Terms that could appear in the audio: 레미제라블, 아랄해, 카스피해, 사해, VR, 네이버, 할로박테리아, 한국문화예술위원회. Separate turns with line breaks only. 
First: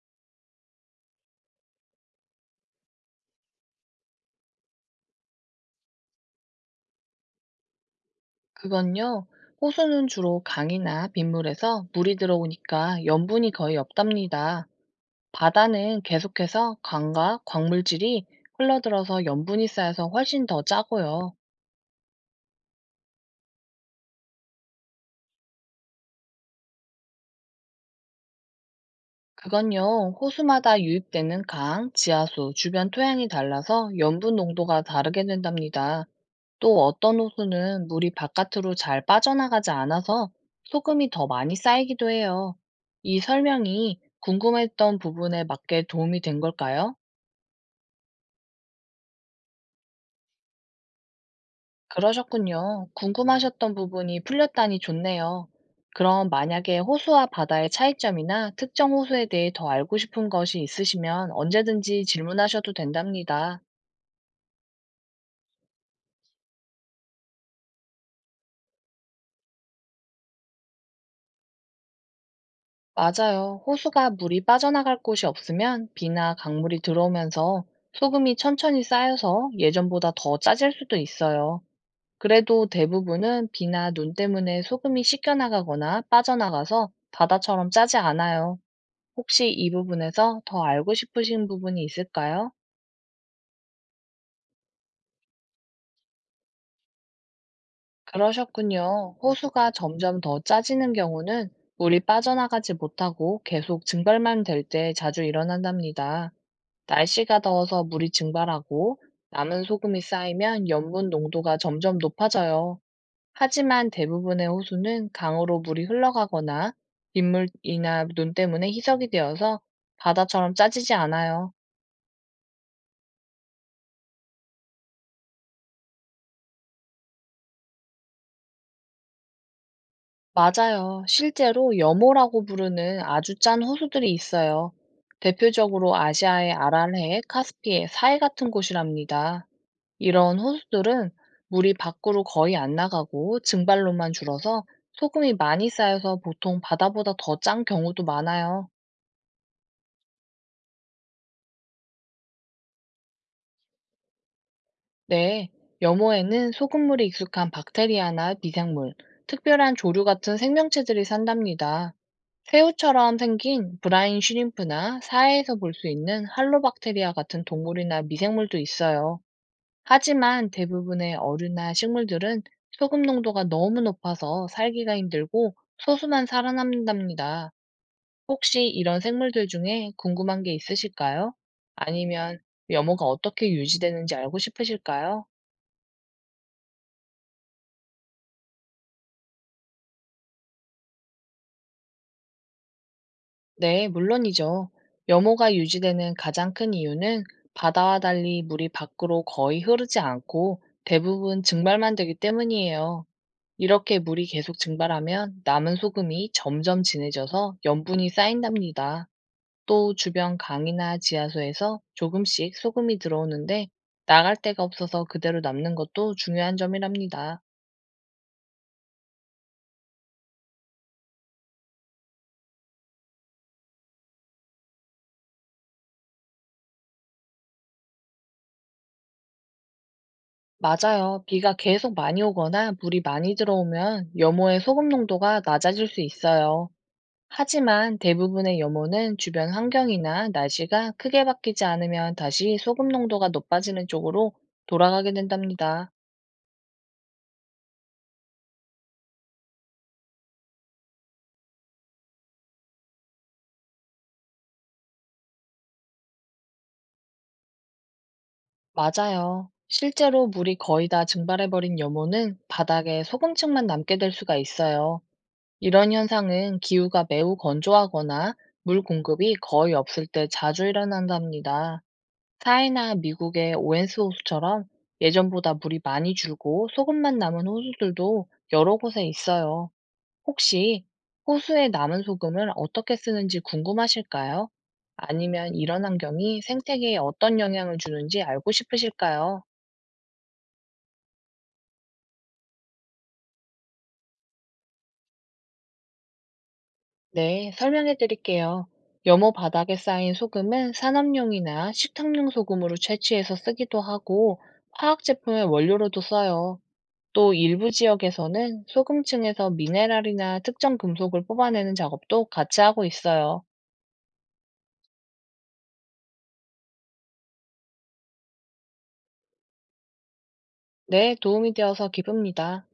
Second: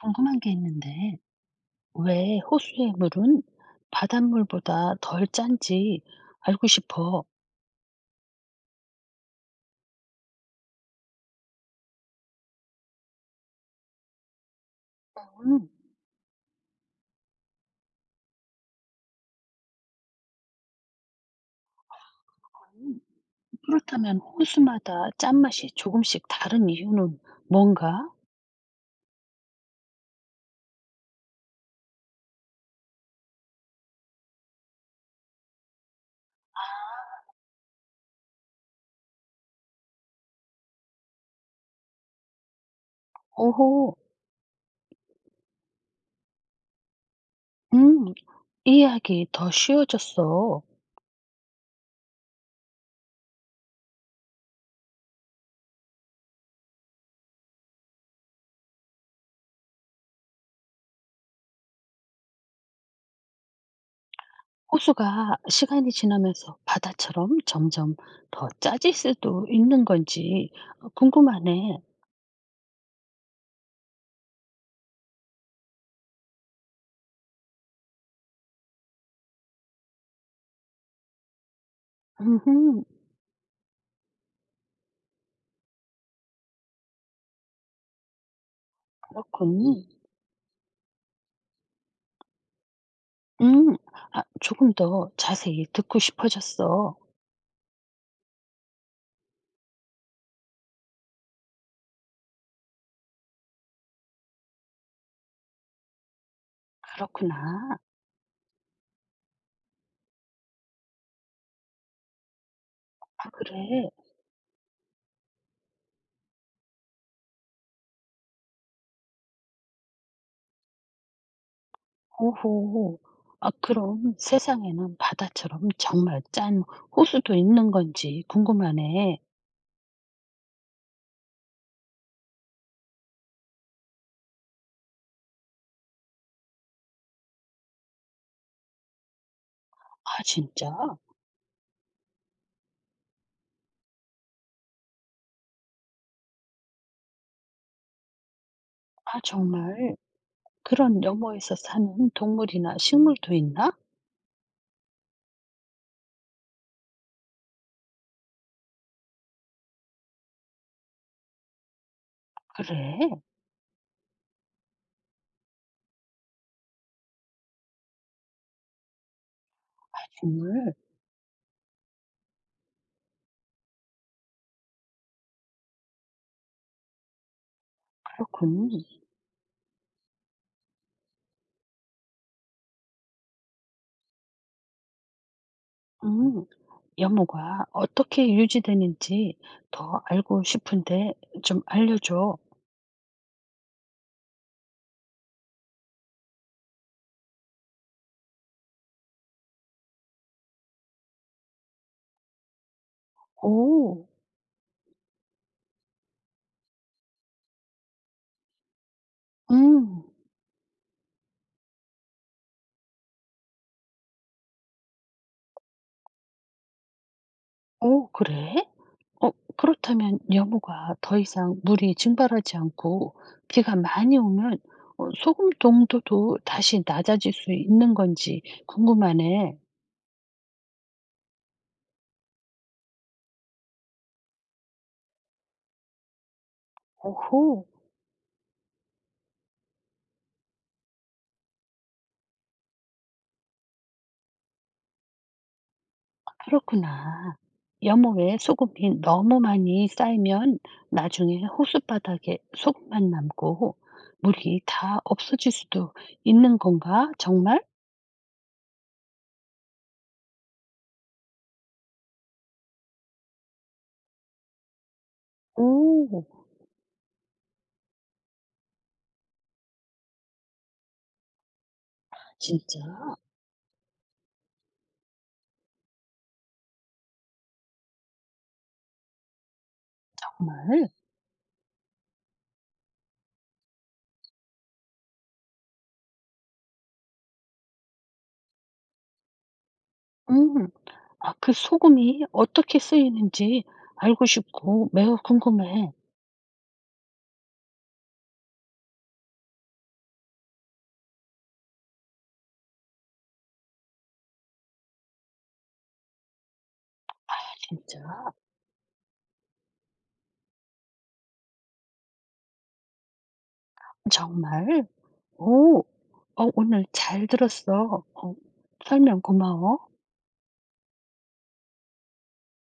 궁금한 게 있는데, 왜 호수의 물은 바닷물보다 덜 짠지 알고 싶어.
그건요, 호수는 주로 강이나 빗물에서 물이 들어오니까 염분이 거의 없답니다.
음,
바다는 계속해서 강과 광물질이 흘러들어서 염분이 쌓여서 훨씬 더 짜고요.
음. 그렇다면 호수마다 짠맛이 조금씩 다른 이유는 뭔가?
그건요, 호수마다 유입되는 강, 지하수, 주변 토양이 달라서 염분 농도가 다르게 된답니다. 또 어떤 호수는 물이 바깥으로 잘 빠져나가지 않아서 소금이 더 많이 쌓이기도 해요. 이
오호,
설명이 궁금했던 부분에 맞게 도움이 된 걸까요?
음, 이해하기 더 쉬워졌어.
그러셨군요. 궁금하셨던 부분이 풀렸다니 좋네요. 그럼 만약에 호수와 바다의 차이점이나 특정 호수에 대해 더 알고 싶은 것이 있으시면 언제든지 질문하셔도 된답니다.
호수가 시간이 지나면서 바다처럼 점점 더 짜질 수도 있는 건지 궁금하네.
맞아요. 호수가 물이 빠져나갈 곳이 없으면 비나 강물이 들어오면서 소금이 천천히 쌓여서 예전보다 더 짜질 수도 있어요. 그래도
음,
대부분은 비나 눈 때문에 소금이 씻겨나가거나 빠져나가서 바다처럼 짜지 않아요. 혹시 이
그렇군.
부분에서 더 알고 싶으신 부분이 있을까요?
음, 아, 조금 더 자세히 듣고 싶어졌어.
그러셨군요. 호수가 점점 더 짜지는 경우는 물이 빠져나가지 못하고 계속 증발만 될 때 자주 일어난답니다. 날씨가
그렇구나.
더워서 물이 증발하고 남은 소금이 쌓이면 염분 농도가 점점 높아져요.
아, 그래?
하지만 대부분의 호수는 강으로 물이 흘러가거나 빗물이나 눈 때문에 희석이 되어서 바다처럼 짜지지 않아요.
오호. 아, 그럼 세상에는 바다처럼 정말 짠 호수도 있는 건지 궁금하네.
맞아요. 실제로 여모라고 부르는 아주 짠 호수들이 있어요. 대표적으로 아시아의 아랄해, 카스피해, 사해 같은 곳이랍니다.
아,
이런
진짜?
호수들은 물이 밖으로 거의 안 나가고 증발로만 줄어서 소금이 많이 쌓여서 보통 바다보다 더 짠 경우도 많아요.
아, 정말 그런 너머에서 사는 동물이나 식물도 있나?
네, 여모에는 소금물이 익숙한 박테리아나 미생물, 특별한 조류 같은 생명체들이 산답니다. 새우처럼
그래?
생긴 브라인 쉬림프나 사해에서 볼 수 있는 할로박테리아 같은 동물이나 미생물도 있어요. 하지만
식물?
대부분의 어류나 식물들은 소금 농도가 너무 높아서 살기가 힘들고 소수만 살아남는답니다. 혹시
그렇군.
이런 생물들 중에 궁금한 게 있으실까요? 아니면 면모가 어떻게 유지되는지 알고 싶으실까요?
음. 연못가 어떻게 유지되는지 더 알고 싶은데 좀 알려줘.
네, 물론이죠. 염호가 유지되는 가장 큰 이유는 바다와 달리 물이 밖으로 거의 흐르지 않고 대부분 증발만 되기 때문이에요. 이렇게
오.
물이 계속 증발하면 남은 소금이 점점 진해져서 염분이 쌓인답니다. 또
음.
주변 강이나 지하수에서 조금씩 소금이 들어오는데 나갈 데가 없어서 그대로 남는 것도 중요한 점이랍니다.
오, 그래? 어, 그렇다면 여모가 더 이상 물이 증발하지 않고 비가 많이 오면 어, 소금 농도도 다시 낮아질 수 있는 건지 궁금하네.
맞아요. 비가 계속 많이 오거나 물이 많이 들어오면 염호의 소금 농도가 낮아질 수 있어요.
오호.
하지만 대부분의 염호는 주변 환경이나 날씨가 크게 바뀌지 않으면 다시 소금 농도가 높아지는 쪽으로 돌아가게 된답니다.
그렇구나. 여모에 소금이 너무 많이 쌓이면 나중에 호수 바닥에 소금만 남고 물이 다 없어질 수도 있는 건가 정말?
맞아요. 실제로 물이 거의 다 증발해버린 염호는 바닥에 소금층만 남게 될 수가 있어요. 이런
오,
현상은 기후가 매우 건조하거나 물 공급이 거의 없을 때 자주 일어난답니다.
진짜?
사해나 미국의 오웬스 호수처럼 예전보다 물이 많이 줄고 소금만 남은 호수들도 여러 곳에 있어요. 혹시
정말?
호수에 남은 소금을 어떻게 쓰는지 궁금하실까요? 아니면 이런 환경이 생태계에 어떤 영향을 주는지 알고 싶으실까요?
음. 아, 그 소금이 어떻게 쓰이는지 알고 싶고 매우 궁금해.
네, 설명해 드릴게요. 염호 바닥에 쌓인 소금은 산업용이나 식탁용 소금으로 채취해서 쓰기도 하고 화학 제품의 원료로도 써요. 또 일부
진짜?
지역에서는 소금층에서 미네랄이나 특정 금속을 뽑아내는 작업도 같이 하고 있어요.
정말? 오. 어, 오늘 잘 들었어. 어, 설명 고마워.
네, 도움이 되어서 기쁩니다.